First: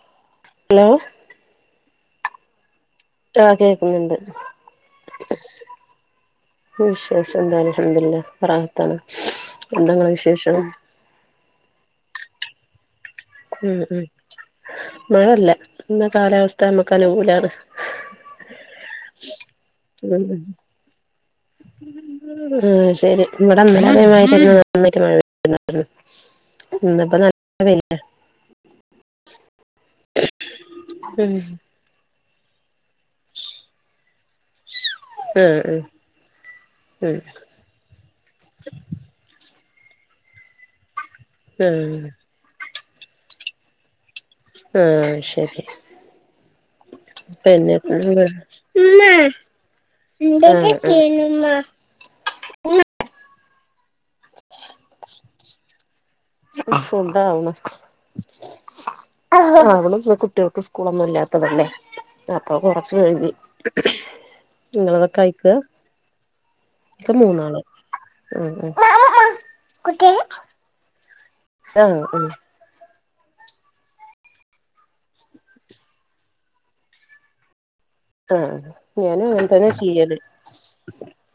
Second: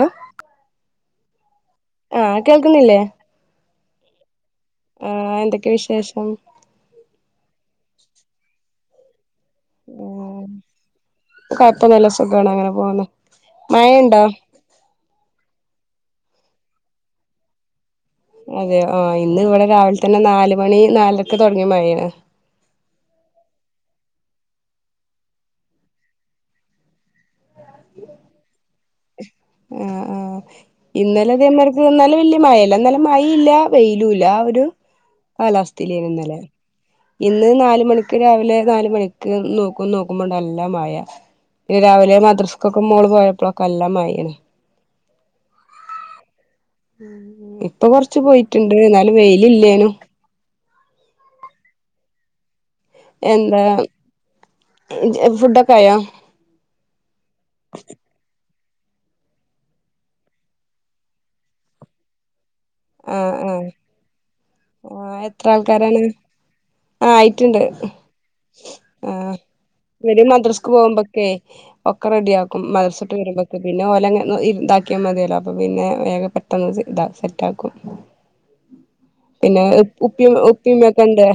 അഹ് ലോ ആഹ് കേൾക്കുന്നില്ലേ ആഹ് കേക്കുന്ന്ണ്ട് ആഹ് എന്തൊക്കെ വിശേഷം വിശേഷം എന്താ അൽഹംദുലില്ല ഒക്കെ റാഹത്താണ് എന്താങ്ങളെ ഉം വിശേഷം കൊഴപ്പൊന്നുല്ല സുഖാണ് അങ്ങനെ പോകുന്നു ഉം ഉം മഴയുണ്ടോ മഴല്ല ഇന്ന് കാലാവസ്ഥ നമ്മക്ക് അനുകൂലാണ് അതെയൊ ആഹ് ഇന്ന് ഇവിടെ രാവിലെ തന്നെ ഉം നാല് മണി നാലരക്കെ തുടങ്ങിയ മഴയാണ് ആഹ് ശരി ഇവിടെന്നലെ അതേമാതിരി നന്നായിട്ട് മഴണ്ടായിരുന്നു ഇന്നിപ്പോ നല്ല വെയില ആഹ് ആഹ് ഇന്നലെ അതേമാതി- ന്ന ലിം വല്യ മഴല്ല ഇന്നലെ മഴില്ല വെയിലുംല്ല ആ ഒരു ഉം കാലാവസ്ഥയിലെനിന്നലെ ആ ഇന്ന് നാല് മണി- ക്ക് രാവിലെ നാലുമണിക്ക് നോക്ക നോക്കുമ്പോണ്ട് നല്ല മയ ആ ഇന്ന് ഉം രാവിലെ മദ്രസ്ക് ഒക്കേ മോള് പോയപ്പോളൊക്കെ നല്ല മയെണ് ആഹ് ശരി ഇപ്പൊ കൊറച്ച് പിന്നെപ്പന്ത് പോയിട്ടുണ്ട് എന്നാലും വെയിലില്ലേനും ആഹ് ആഹ് എന്താ ഫുഡൊക്കെ ആയോ ഫുഡ്‌ ആവ്ണ് ആവ്ന്നോള്ളൂ കുട്ട്യാൾക്ക് സ്കൂളൊന്നും ഇല്ലാത്തതല്ലേ അപ്പൊ കൊറച്ച് വൈകി ആഹ് ആഹ് ആഹ് നിങ്ങളതൊക്കെ എത്ര ആയിക്ക ആൾക്കാരാണ് ആഹ് ഇക്ക് ആയിട്ടുണ്ട് മൂന്നാള് [unintelligible] ക്ക് പോകുമ്പൊക്കെ ആഹ് ഒക്കെ ഉം റെഡിയ ആക്കും മദ്രസ്‌ട്ട് വരുമ്പോക്ക പിന്നെ ഓലെ ഇതാക്കിയാ മതിയല്ലോ അപ്പ പിന്നെ വേഗം പെട്ടെന്ന് ഇതാ സെ - ടാക്കു ആഹ് ഞാനും അങ്ങനെ പിന്നെ തന്നെ ചെയ്യല് ഉപ്പി ഉപ്പി ഉമ്മ ഒക്കെണ്ട്.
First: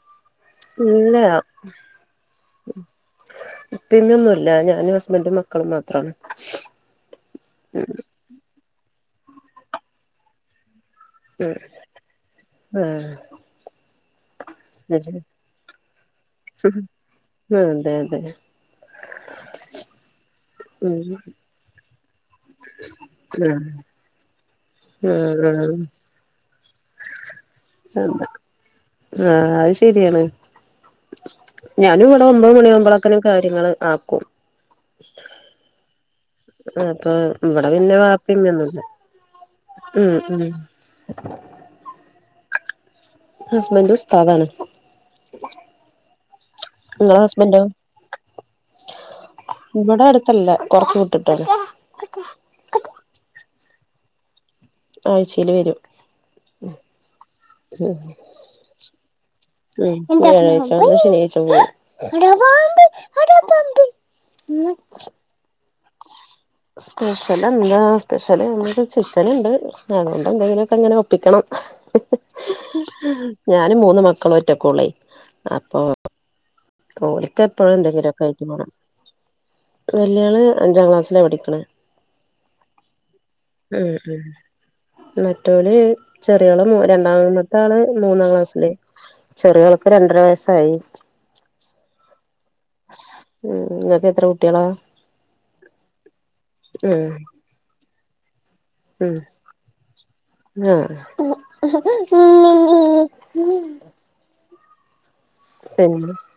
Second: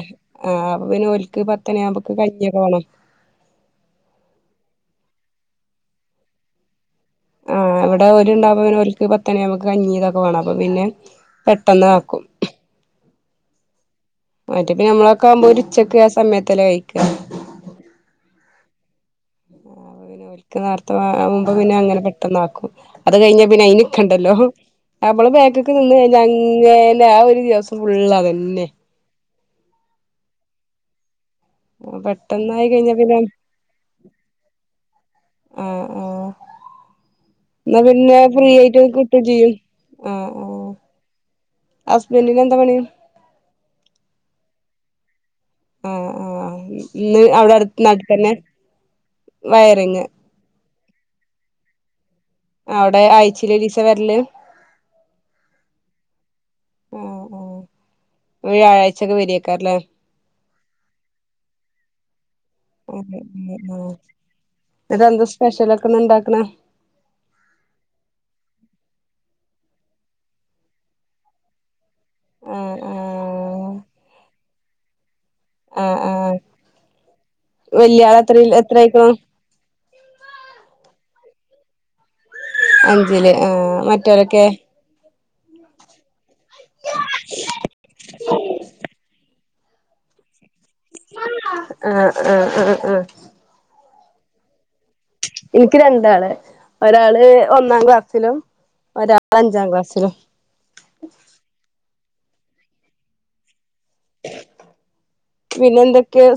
ആഹ് അ പിന്നെ ഇല്ല ഒല്ക്ക് പത്ത് മണി ആവുമ്പൊക്ക് കഞ്ഞി ഒക്കെ വാണം. ഉപ്പിം ഉമ്മിം ഒന്നും ഇല്ലഞാനും ഹസ്ബന്റും മക്കളും മാത്രാണ്. ആഹ് ഇവിടെ ഒരു ഇണ്ടാവെ ഓൽക്ക് പത്തുമണി ആവുമ്പക്ക് കഞ്ഞി ഇതൊക്കെ വാണം അപ്പൊ പിന്നെ പെട്ടന്ന് ആക്കും ആഹ് മറ്റേപ്പ നമ്മളൊക്കെ ആവുമ്പോ ഒരു ഉച്ചൊക്കെ ആ സമയത്തല്ലേ കഴിക്ക്യ. ആ അതെ അതെ പിന്നെ ഒല്ക്ക നേർത്ത ഉം ആവുമ്പോ പിന്നെ അങ്ങനെ പെട്ടന്നാക്കും അത് കഴിഞ്ഞ ആഹ് പിന്നെ അതിന്. ക്കണ്ടല്ലോ ഞമ്മള് ആഹ് ബേക്കിക്ക് ആഹ് നിന്ന് കഴിഞ്ഞാ ഇങ്ങനെ ആ ഒരു ദിവസം ഫുള്ളാ അതെ അ തന്നെ. ആഹ് അത് ശരിയാണ്. ഞാനും ഇവിടെ ഒമ്പത് പെട്ടെന്നായി കഴിഞ്ഞാ പിന്നെ മണിയാകുമ്പോളക്കനും കാര്യങ്ങൾ ആക്കും. ആഹ് പആഹ് അപ്പൊ ഇവിടെ പിന്നെ ഫ്രീ ആയിട്ട് വാപ്പിംഉമ്മഒന്നുംല്ല കിട്ടും ചെയ്യും ഉ ഉ. [inaudible] ഹസ്ബന്റിനെന്താ പണി ഹസ്ബൻ്റെ ഉസ്ദാണ്. ആഹ് ആഹ് ഇങ്ങളെ ഇന്ന് അവിടെ ഹസ്ബൻഡോ അടു നാട്ട തന്നെ വയറിങ്ങ്. അല്ല കുറച്ച് വിട്ടിട്ടാണ് അവിടെ ആയിച്ചേല് ഒരിസാ ഞോവരല് ആഴ്ചയില് വരും. ആഹ് ആഹ് [unintelligible] വ്യാഴായ്ചക്കെ വരിയാക്കാരല്ലോ. വ്യാഴാഴ്ച വന്ന് ശനിയാഴ്ച പോകും [unintelligible] ഉ സ്പെഷലക്കെന്ന ണ്ടാക്കണേ സ്പെഷല് എന്താ സ്പെഷല് ചിക്കൻണ്ട് അതുകൊണ്ട് എന്തെങ്കിലുംക്കെ അങ്ങനെ ഒപ്പിക്കണം. ആഹ് ഞാനും ആഹ് മൂന്ന് മക്കളും ഒറ്റക്കോളേ അപ്പോ ആഹ് ആഹ് ഓൽക്കെപ്പഴും വല്യാള് എന്തെങ്കിലുക്കെ ആയിട്ട് എത്രയിൽ വേണം. എത്രയിക്ക്ണു വല്യള് അഞ്ചാം ക്ലാസ്സിലാ പഠിക്കണേ അഞ്ചില് ആഹ് ഉം ഉം മറ്റവരൊക്കെ? മറ്റോല് ചെറിയാളും രണ്ടാമത്തെ ആള് മൂന്നാം ക്ലാസ്സില് ചെറിയോൽക്ക് രണ്ടര വയസ്സായി ആഹ് ആഹ് ആഹ് ആഹ് ഉം നിങ്ങക്ക് എത്ര കുട്ടികളാ എനിക്ക് രണ്ടാള് ഉം ഒരാള് ഒന്നാം ക്ലാസിലും ഒരാ അഞ്ചാം ക്ലാസ്സിലും. ആഹ്‌ പിന്നെ പിന്നെന്തൊക്കെയാ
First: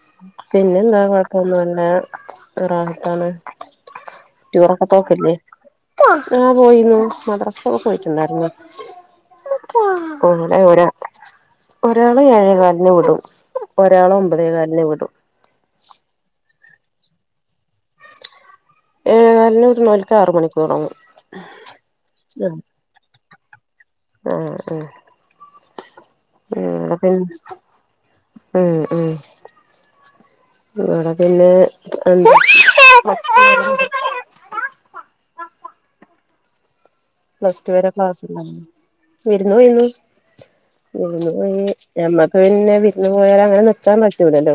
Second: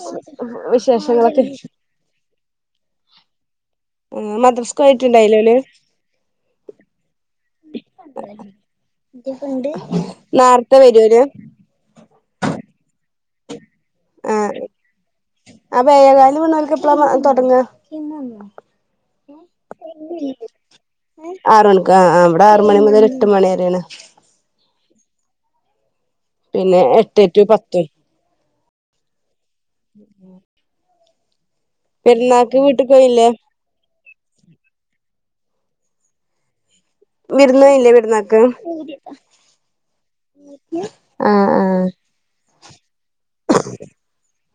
പിന്നെന്താ വിശേഷങ്ങളൊക്കെ? [unintelligible] റാഹത്താണ് ആഹ് ടൂറൊക്കെ പോക്കില്ലേ മദ്രസ്കയിട്ടുണ്ടായിലോല് ആഹ് പോയിന്നു മദ്രാസക്കെ പോയിട്ടുണ്ടാരുന്നു [unintelligible] നേർത്തെ ഒരാ വരും ഓല് ഒരാളെ ഏഴേ കാലിന് വിടും ഒരാള ഒമ്പതേ കാലിന് വിടും. അപ്പ ഏഴെ കാലിന് പോണോല്ക്ക് എപ്പളാ തൊടങ്ങാ? ഏഴേകാലിന് വിടുന്നോൽക്ക് ആറ് മണിക്ക് തൊടങ്ങും ആറ്മണിക്ക് ആഹ്‌ ആഹ്‌ ഇവടെ ആറ് മണി മുതല് എട്ട് മണി വരെണ് ആഹ് ആഹ്‌ പിന്നെ ആഹ് എട്ട് പിന്ന് ടു പത്ത് ഉം ഉം [inaudible] ഇവട പിന്നെ എ പെരുന്നാക്ക് വീട്ട്ക്ക് പോയില്ലേ പ്ലസ് വിരുന്ന് പോയില്ലേ റ്റുവരെ ക്ലാസ് പെരുന്നാക്ക് ഉണ്ടാ [inaudible] വെര്ന്നു വെര്ന്നു ആഹ് ആഹ് [unintelligible] ഞമ്മക്ക് പിന്നെ വിരുന്ന് പോയാല് അങ്ങനെ നിക്കാ പറ്റൂലല്ലോ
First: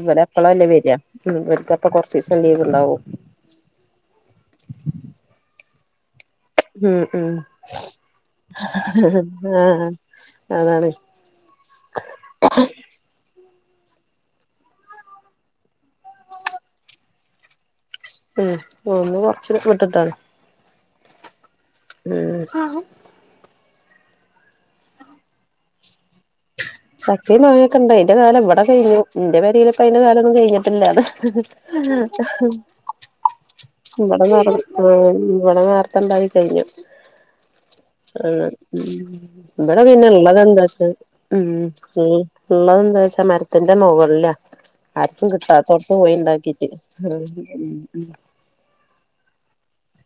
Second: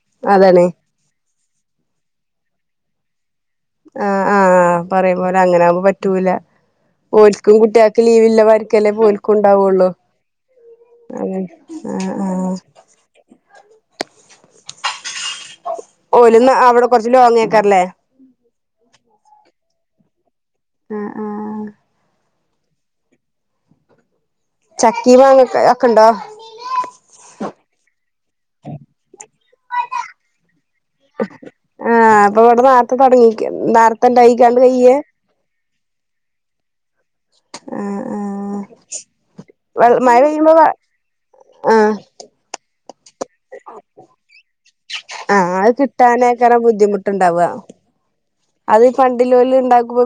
ഇവടെ അതാണ് അപ്പളല്ലേ വാര്യ ഇവർക്കപ്പ കൊറച്ചീസം ലീവ്ണ്ടാവും ആഹ് ആഹ് പറയും പോലെ അങ്ങനാമ്പോ പറ്റൂല ഉം ഓരിക്കും ഉം കുട്ടികക്ക് ലീവില്ലവർക്കല്ലേ ഓൽക്കു ആഹ് ഉണ്ടാവോള്ളു അതാണ് അങ്ങ് ആഹ് ആഹ് ഓല്ന്നാ അവട കൊറച്ച് ലോങ്ങെക്കാറ്ലെ ഉം ഒന്ന് കൊറച്ച് മുറ്റത്താണ് ആഹ് ആഹ് ഏഹ് ചക്കിം മാങ്ങെക്ക അക്കണ്ടോ ചക്കെ മാങ്ങെക്കണ്ടെ അയ്ന്റ കാലം ഇവട കയിഞ്ഞു ഇന്റ പെരെലെക്കെ അയിന്റ കാലൊന്നും കയിഞ്ഞിട്ടില്ല അത് ആഹ് അപ്പോ ഇവട നേർത്ത തോടങ്ങി ഇവട [unintelligible] ഇവട നേർത്തണ്ടായി കയിഞ്ഞു ആഹ് ഉം ഇവടെ ആഹ് മഴ പിന്നെള്ളത് പെയ്യുമ്പോ എന്താച്ച ഉം ആഹ് ഏഹ് ള്ളതെന്താ വെച്ചാ മരത്തിന്റെ മോകളിലാ ആർക്കും ആഹ് അത് കിട്ടാത്തോടത്ത് കിട്ടാനേക്കാരം പോയിണ്ടാക്കീട്ട് ബുദ്ധിമുട്ടുണ്ടാവുക അത് ഈ പണ്ട്ല്ലോല് ഇണ്ടാക്കുമ്പോ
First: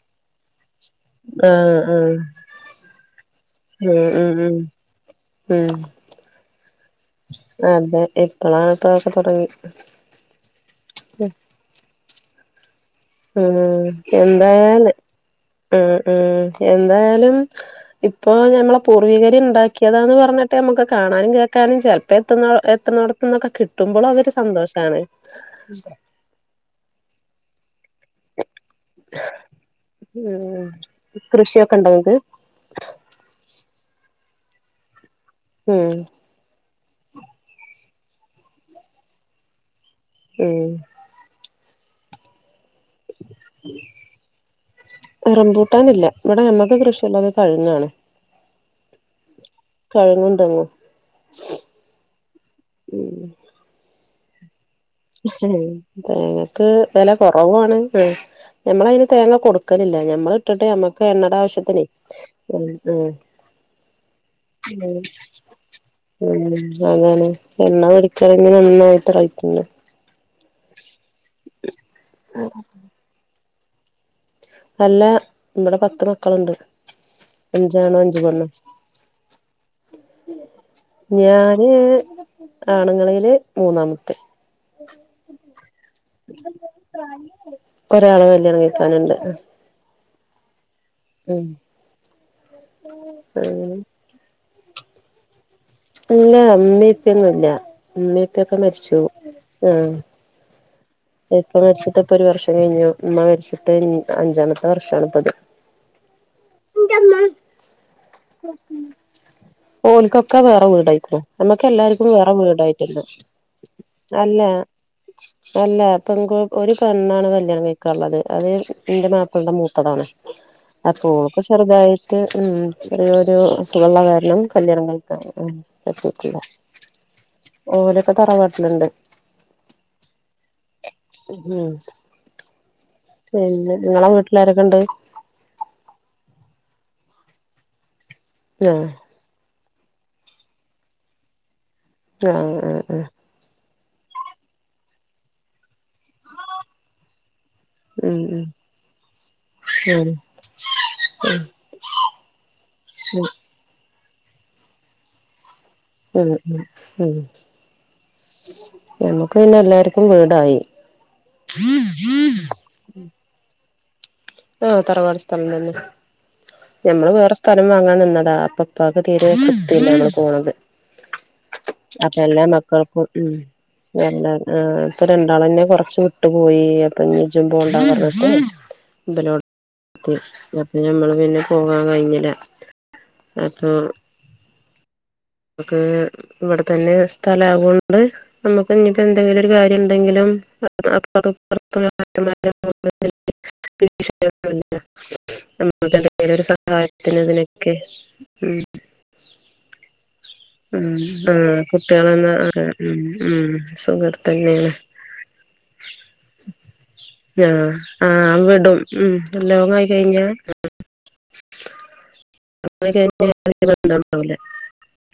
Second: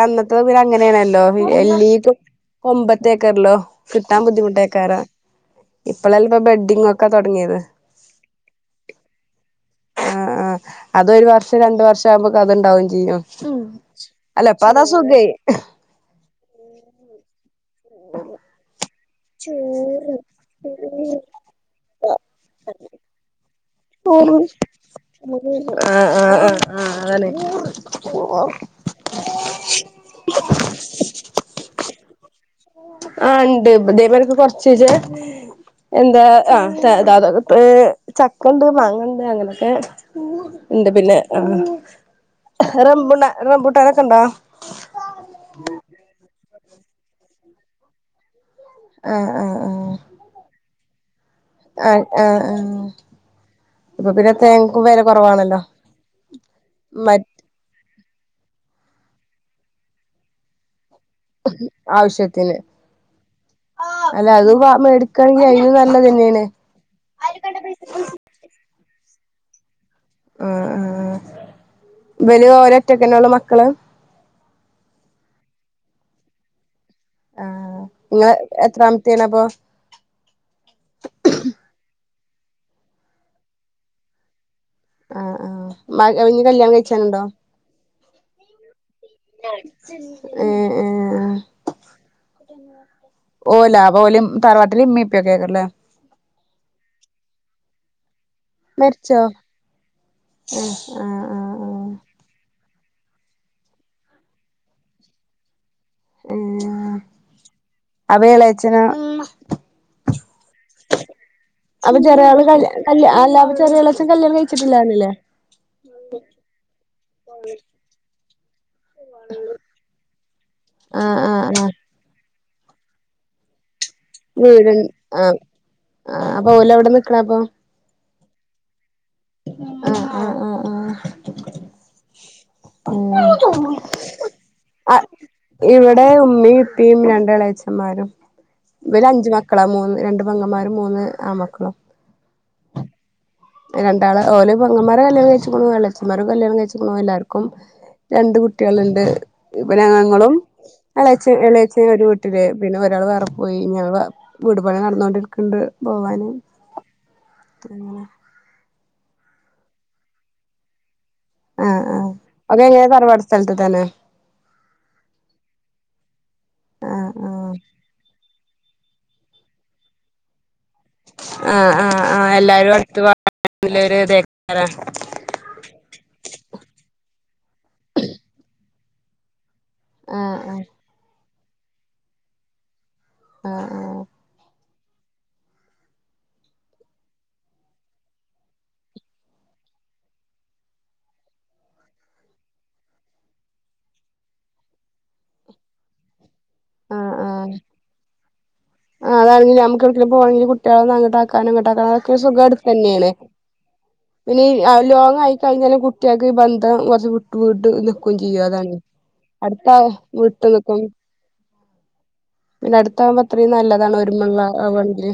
അന്നത്തത് പിന്ന അങ്ങനെയാണല്ലോ ആഹ് ആഹ് എല്ലീതും കൊമ്പത്തേക്കെറ്ലോ ഉം ഉം ഉം ഇപ്പളാൽപ്പ ബെഡിങ്ങോക്കെ തൊടങ്ങിത് അതെ ഇപ്പളാണ് ഇപ്പോ അതൊക്കെ തൊടങ്ങി ആഹ് ആഹ് അതൊരു വർഷം രണ്ട് വർഷം ആവുമ്പോക്ക അതൊണ്ടാവും ചെയ്യും ഉം അല്ല ഇപ്പ അതാ എന്തായാല് സുഖേ ആഹ് ഉം എന്തായാലും ഇപ്പൊ ഞമ്മള പൂർവീകര് ഇണ്ടാക്കിയതാന്ന് പറഞ്ഞെട്ട് നമുക്ക് കാണാനും കേക്കാനും ചെലപ്പോ എത്ത്ന്നോ എത്തുന്നോട ത്ത്ന്നൊക്കെ കിട്ടുമ്പള് അതൊര് സന്തോഷാണ് ആഹ് ആ ആഹ് അതല്ലെ ഉം കൃഷിയൊക്കണ്ടോ നിങ്ങ്ക്ക് ആഹ് ഇണ്ട് ഇതെപോലക്കെക്കെ കൊറച്ചീച്ചെ ഉം എന്താ ആ താതകത്തെ ചക്കുണ്ട് മാങ്ങുണ്ട് അങ്ങനൊക്കെ ഉം ഇണ്ട് പിന്നെ ആഹ് റംബുട്ട റംബുട്ടാനൊക്ക ഒണ്ടോ റംമ്പൂട്ടാനില്ല ഇവട ഞമ്മക്ക് കൃഷിയുള്ളത് അത് കഴ്ങ്ങാണ് ആഹ് ആഹ് ആഹ് കഴ്ങ്ങും തെങ്ങും അ ആഹ് ആഹ് ഉം ഇപ്പ പിന്നെ തേങ്ങക്കും വെല ഉം കൊറവാണല്ലോ തേങ്ങക്ക് വെല മറ്റ് കൊറവാണ് ഞമ്മള അയിന് തേങ്ങ കൊടുക്കലില്ല ഞമ്മള് ഇട്ടിട്ട് ഞമ്മ ക്ക് എണ്ണട ആവശ്യത്തിനെ ആവശ്യത്തിന് ഉം ഉം അല്ല അത് ഉ മേടിക്കയാണെങ്കിൽ അതിനും നല്ലത് തന്നെയാണ് ഉം അതാണ് എണ്ണ വെടിക്കണെങ്കി നന്നായിട്ട് റെയ്റ്റ്ണ്ട് ആഹ് ആഹ് ഇബല് ഓരൊറ്റക്കനൊള്ളു മക്കള് അല്ല ഇവട പത്ത് മക്കളോണ്ട് ആഹ് അഞ്ചാണ് അഞ്ച് നിങ്ങള് പെണ്ണ് എത്രാമത്തെയാണ് അപ്പൊ ഞാന് ആണുങ്ങളെല് മൂന്നാമത്തെ ആഹ് ആഹ് മക [unintelligible] ഇനി കല്യാണം കഴിച്ചാനുണ്ടോ ഒരാള് കല്യാണം കയ്ക്കാന് ഉണ്ട് ഏ ഏ അങ്ങനെ ഓല അപ്പൊ ഓലും തറവാട്ടില് ഇമ്മിം ഇപ്പിം ഒക്കെ അയ്ക്കാരം ലെ ഇല്ല ഇമ്മിം ഇപ്പിം ഒന്നുല്ല ഇമ്മിം ഇപ്പം ഒക്കെ മരിച്ചു ആ അഹ ആഹ ഇപ്പ മരിച്ചിട്ട് ഇപ്പൊ ഒരു വർഷം കഴിഞ്ഞു ഇമ്മ മരിച്ചിട്ട് അഞ്ചാമത്തെ വർഷാണ് ഇപ്പം ഇത് ഏഹ് ഇൻ്റെ ഇമ്മ അപ്പൊ എളയച്ചനോ ഓലിക്കൊക്കെ വേറെ വീടായിക്ണു ഞങ്ങക്ക് അപ്പൊ എല്ലാർക്കും ചെറിയ വേറെ ആള് കല് വീടായിട്ടിണ്ട് കല് അല്ല അപ്പൊ ചെറിയാളച്ചൻ കല്യാണം അല്ല കഴിച്ചിട്ടില്ലാന്നില്ലേ അല്ല പങ്കു ഒരു പെണ്ണാണ് കല്യാണം കയ്ക്കാള്ളത് അത് ഇന്റെ മാപ്ലൻ്റെ മൂത്തതാണ് അപ്പം ആഹ് ഓക്ക് ആഹ് ആഹ് ചെറുതായിട്ട് ഉം ചെറിയൊരു അസുഖള്ള കാരണം വീട് കല്യാണം ആഹ് ആഹ് കയിക്കാൻപറ്റിയിട്ടില്ല അപ്പൊ ഓല് എവിടെ നിക്കണ അപ്പൊ ഓലൊക്കെ തറവാട്ടിലുണ്ട് അഹ അഹ അഹ ആഹ് ഉം ഏ പിന്നെ നിങ്ങളെ വീട്ടിലാരൊക്കെ ഉണ്ട് അഹ് ഇവിടെ ഉമ്മയും ഇപ്പയും രണ്ട് എളേച്ചന്മാരും ആഹ് ഇവര് അഞ്ച് മക്കൾ മക്കളാ മൂന്ന് രണ്ട് പങ്ങന്മാരും മൂന്ന് ആണ് മക്കളും ആഹ ആ ആ രണ്ടാള് ഓല് പെങ്ങമ്മാരെ കല്യാണം കയ്ച്ചക്കണു എളഛന്മാരെ കല്യാണം കയ്ച്ചക്കണു എല്ലാർക്കും ഉം രണ്ട് കുട്ടികള് ഇണ്ട് പിന്നെ ഉം ഉം ഞങ്ങളും എളേച്ച എളേയച്ചൻ ഒരു വീട്ടില് പിന്നെ ഒരാള് വേറെ പോ പോയി ഞങ്ങളെ വീട്പണി നടന്നോണ്ടിരിക്കണ് ഇണ്ട് പോവാന് ഉം [unintelligible] ഞ്ഞങ്ങക്ക് പിന്നെ എല്ലാർക്കും വീടായി ആ ആ അത് എങ്ങനെയ തറവാട്ട് സ്ഥലത്ത് തന്നെ ആഹ തറവാട് സ്ഥലം തന്നെ ഞമ്മള് ആഹ് വേറെ ആഹ് സ്ഥലം വാങ്ങാൻ നിന്നതാ അപ്പം ഇപ്പാക്ക് തീരെ തൃപ്തി ഇല്ല ഞമ്മള് പോണത് ആഹ് ആഹ് അപ്പ ആഹ് എല്ലാ എല്ലാരും മക്കൾക്കും ഉം അടുത്ത് ഒരു എല്ലാരും ഇതേക്കാരം ആഹ് ഇപ്പൊ രണ്ടാളന്നെ കൊറച്ച് വിട്ടു പോയി അപ്പൊ ഇഞ്ഞ് ഇജും പോണ്ട പറഞ്ഞിട്ട് ഇബല് [unintelligible] ആഹ് ആഹ് അപ്പം ഞമ്മള് പിന്നെ പോകാൻ കയ്ഞ്ഞില ആഹ് അപ്പോ ആഹ് ഒക്കേ ഇവിടെ തന്നെ സ്ഥലം അതോണ്ട് നമ്മക്ക് ഇഞ്ഞ് ഇപ്പം എന്തെങ്കിലും ഒരു കാര്യം ഉണ്ടെങ്കിലും അപ്പൊറത്തും ഇപ്പൊറത്തും നാത്തൂമാര് അതും ഇണ്ട് [inaudible] വിളിച്ചാ കേക്ക്ണോട്ത്ത് നമ്മുക്ക് എന്തെങ്കിലും ഒരു ആഹ് സഹായത്തിനും ആഹ് ഇതിനും ഒക്കെ ഉം ആഹ് അതാണ് ഞമ്മക്ക് എവടക്കേലും പോണങ്കില് കുട്ടികളെ ഉം ഒന്ന് അങ്ങട്ടാക്കാനും ആഹ് ഇങ്ങട്ടാക്കാനും അതക്കെ കുട്ടികളെന്നാ സുഖം ഉം അടുത്തന്നെണ് ഉം സുഖം പിന്നെ ഈ തന്നെയാണ് ലോങ് ആയി കയിഞ്ഞാലും കുട്ടികൾക്ക് ഈ ബന്ധം കുറച്ച് വിട്ട് വിട്ട് ആഹ് നിക്കും ആഹ് ചെയ്യും അതാണ് വിടും ഉം ലോങ്ങായി അട്ത്താവും കഴിഞ്ഞാ വീട്ട് നിക്കും പിന്നെ അടുത്താവകുമ്പോ അത്രയും നല്ലതാണ് ണ്ടാവൂല ഒരുമുള്ള ആവാണെങ്കില്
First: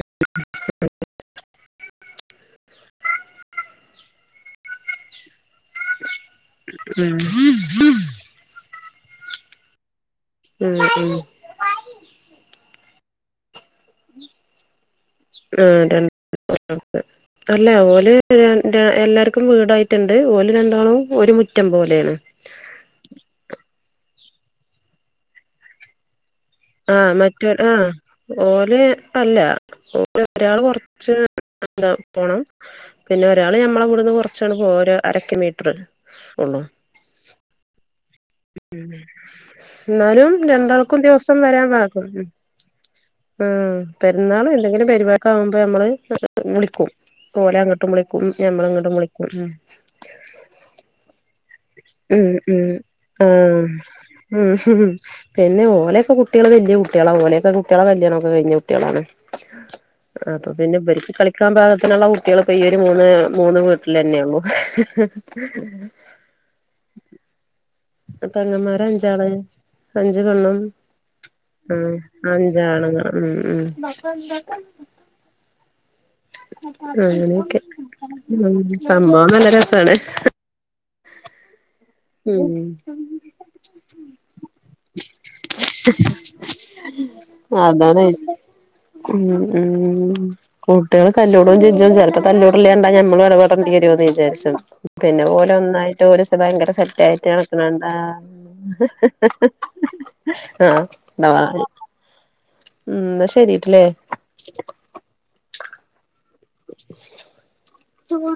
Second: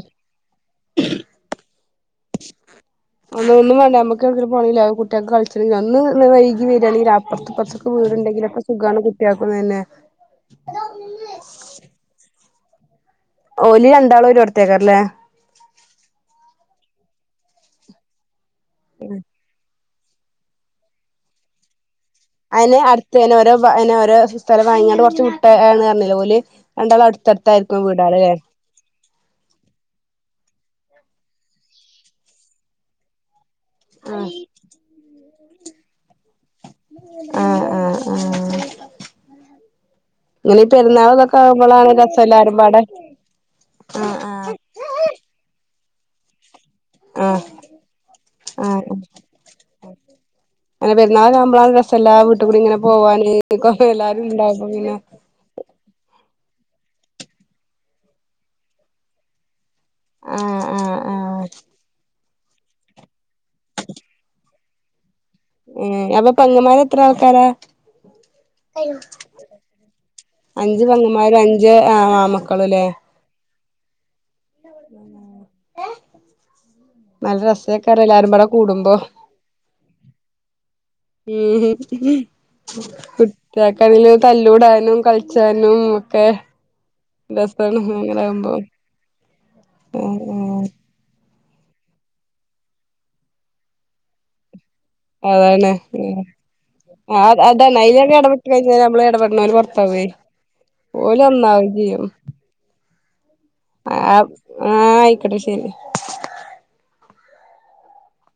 ഒന്നും ഒന്നും വേണ്ട നമ്മക്ക് എവടെക്കെങ്കിലും പോണങ്കില് അത് കുട്ട്യാക്ക് കൾച്ചണെങ്കി അന്ന് വൈകി വരാണെങ്കില് ഉം അപ്പറത്തും ഇപ്പറത്തും ഒക്കെ വീടുണ്ടെങ്കിൽ ഒക്കെ സുഖാണ് കുട്ടേക്കും തന്നെ ഉം ഉം ഓല് രണ്ടാളും ഒരോട്ത്ത് അയ്കാരം ലേ ആ [unintelligible] അല്ല ഓല് എല്ലാർക്കും വീടായി ട്ട്ണ്ട് ഓല് രണ്ടാളും ഒരു മുറ്റം പോലെയാണ് അയിന് അടുത്ത് തന്നെ ഓരോ വാ പിന്നെ ഒരോ സ്ഥലം വാങ്ങി അവടെ കൊറച്ച് വിട്ടാണ് എന്ന് പറഞ്ഞിലെ ഓല് രണ്ടാളും അടുത്തടുത്തായിരിക്കും വീടാ ള് ലെ നന്നേ അടുത്ത് അല്ല ഒരാള് കൊറച്ച് എന്താ പോണം പിന്നെ ഒരാള് ഞമ്മളെ ഇവിടുന്ന് ആഹ് കുറച്ചാണ്ട് പോരാ ഒരു അരക്ക മീറ്ററ് ആഹ് ആഹ് ആഹ് ആ എന്നാലും രണ്ടാൾക്കും ഇതൊക്കെ ദിവസം വരാൻ ആവുമ്പോളാണ് പാഗും രസം മം എല്ലാരും പാടെ പേ പെരുന്നാളും ആഹ് എന്തെങ്കിലും പരുവാടിക്ക ആവുമ്പോ നമ്മള് വിളി പോലെ അങ്ങോട്ടും വിളിക്കും ഞമ്മളങ്ങോട്ടും വിളിക്കും ഉം അങ്ങെ പെരുന്നാൾ കാ ആമ്പോ ആഹ് രസംല്ലാം ഉം ഉം വീട്ട കൂടി ഉം ഇങ്ങനെ പോവാന് ആഹ് കുറവ എല്ലാരും ഉണ്ടാവും പിന്നെ ഉം പിന്നെ ഓലൊക്കെ കുട്ടികള് വലിയ കുട്ടികളാണ് ഓലെയൊക്കെ കുട്ടികളെ കല്യണം ഒക്കെ കഴിഞ്ഞ കുട്ടികളാണ് അപ്പൊ ആഹ് പിന്നെ ആഹ് ഇബൽക്ക് ആഹ് കളിക്കാൻ ഭാഗത്തിനുള്ള കുട്ടികളപ്പോ ഈ ഒരു മൂന്ന് മൂന്ന് വീട്ടിൽ തന്നെള്ളു ഉം അപ്പൊ പെങ്ങമാര് എത്ര ആൾക്കാരാ പെങ്ങമാര് അഞ്ചള് അഞ്ചു പെണ്ണും അഞ്ച് പെങ്ങന്മാരും അഞ്ച് ആഹ് അഞ്ചു ആമക്കളും ല്ലേ ആണുങ്ങള ഉം ഉം ഏഹ് അങ്ങനെയൊക്കെ പാടെ ഉം കൂടുമ്പോ സംഭവം നല്ല രസാണെ ഉം ഉം മം കുട്ടിയക്ക തല്ലൂടാനും കളിച്ചാനും ഒക്കെ രസാണ് അതാണ് അങ്ങനാവുമ്പോ ഉം ആഹ് ഉം ആഹ് കുട്ടികൾ കല്ലൂടവും ചജും ചിലപ്പോ കല്ലൂടല് കണ്ടാൽ ഞമ്മളും ഇടപടേണ്ടി വരുമന്ന് വിചാരിച്ചത പിന്നെ പോലെ ഒന്നായിട്ട് ഒരുന് ഭയങ്കര സെ ആഹ് അതാ അതാണ് അതില് ഇടപെട്ട് കഴിഞ്ഞാൽ നമ്മള് ഇടപെടുനൊരു പുറത്താവേ ആഹ് ഓര് ഒന്നാകും [unintelligible] ഉം എന്നാശരിട്ടില്ലേ ആഹ് ആഹ് ആയിക്കട്ടെ ശരി ചുവ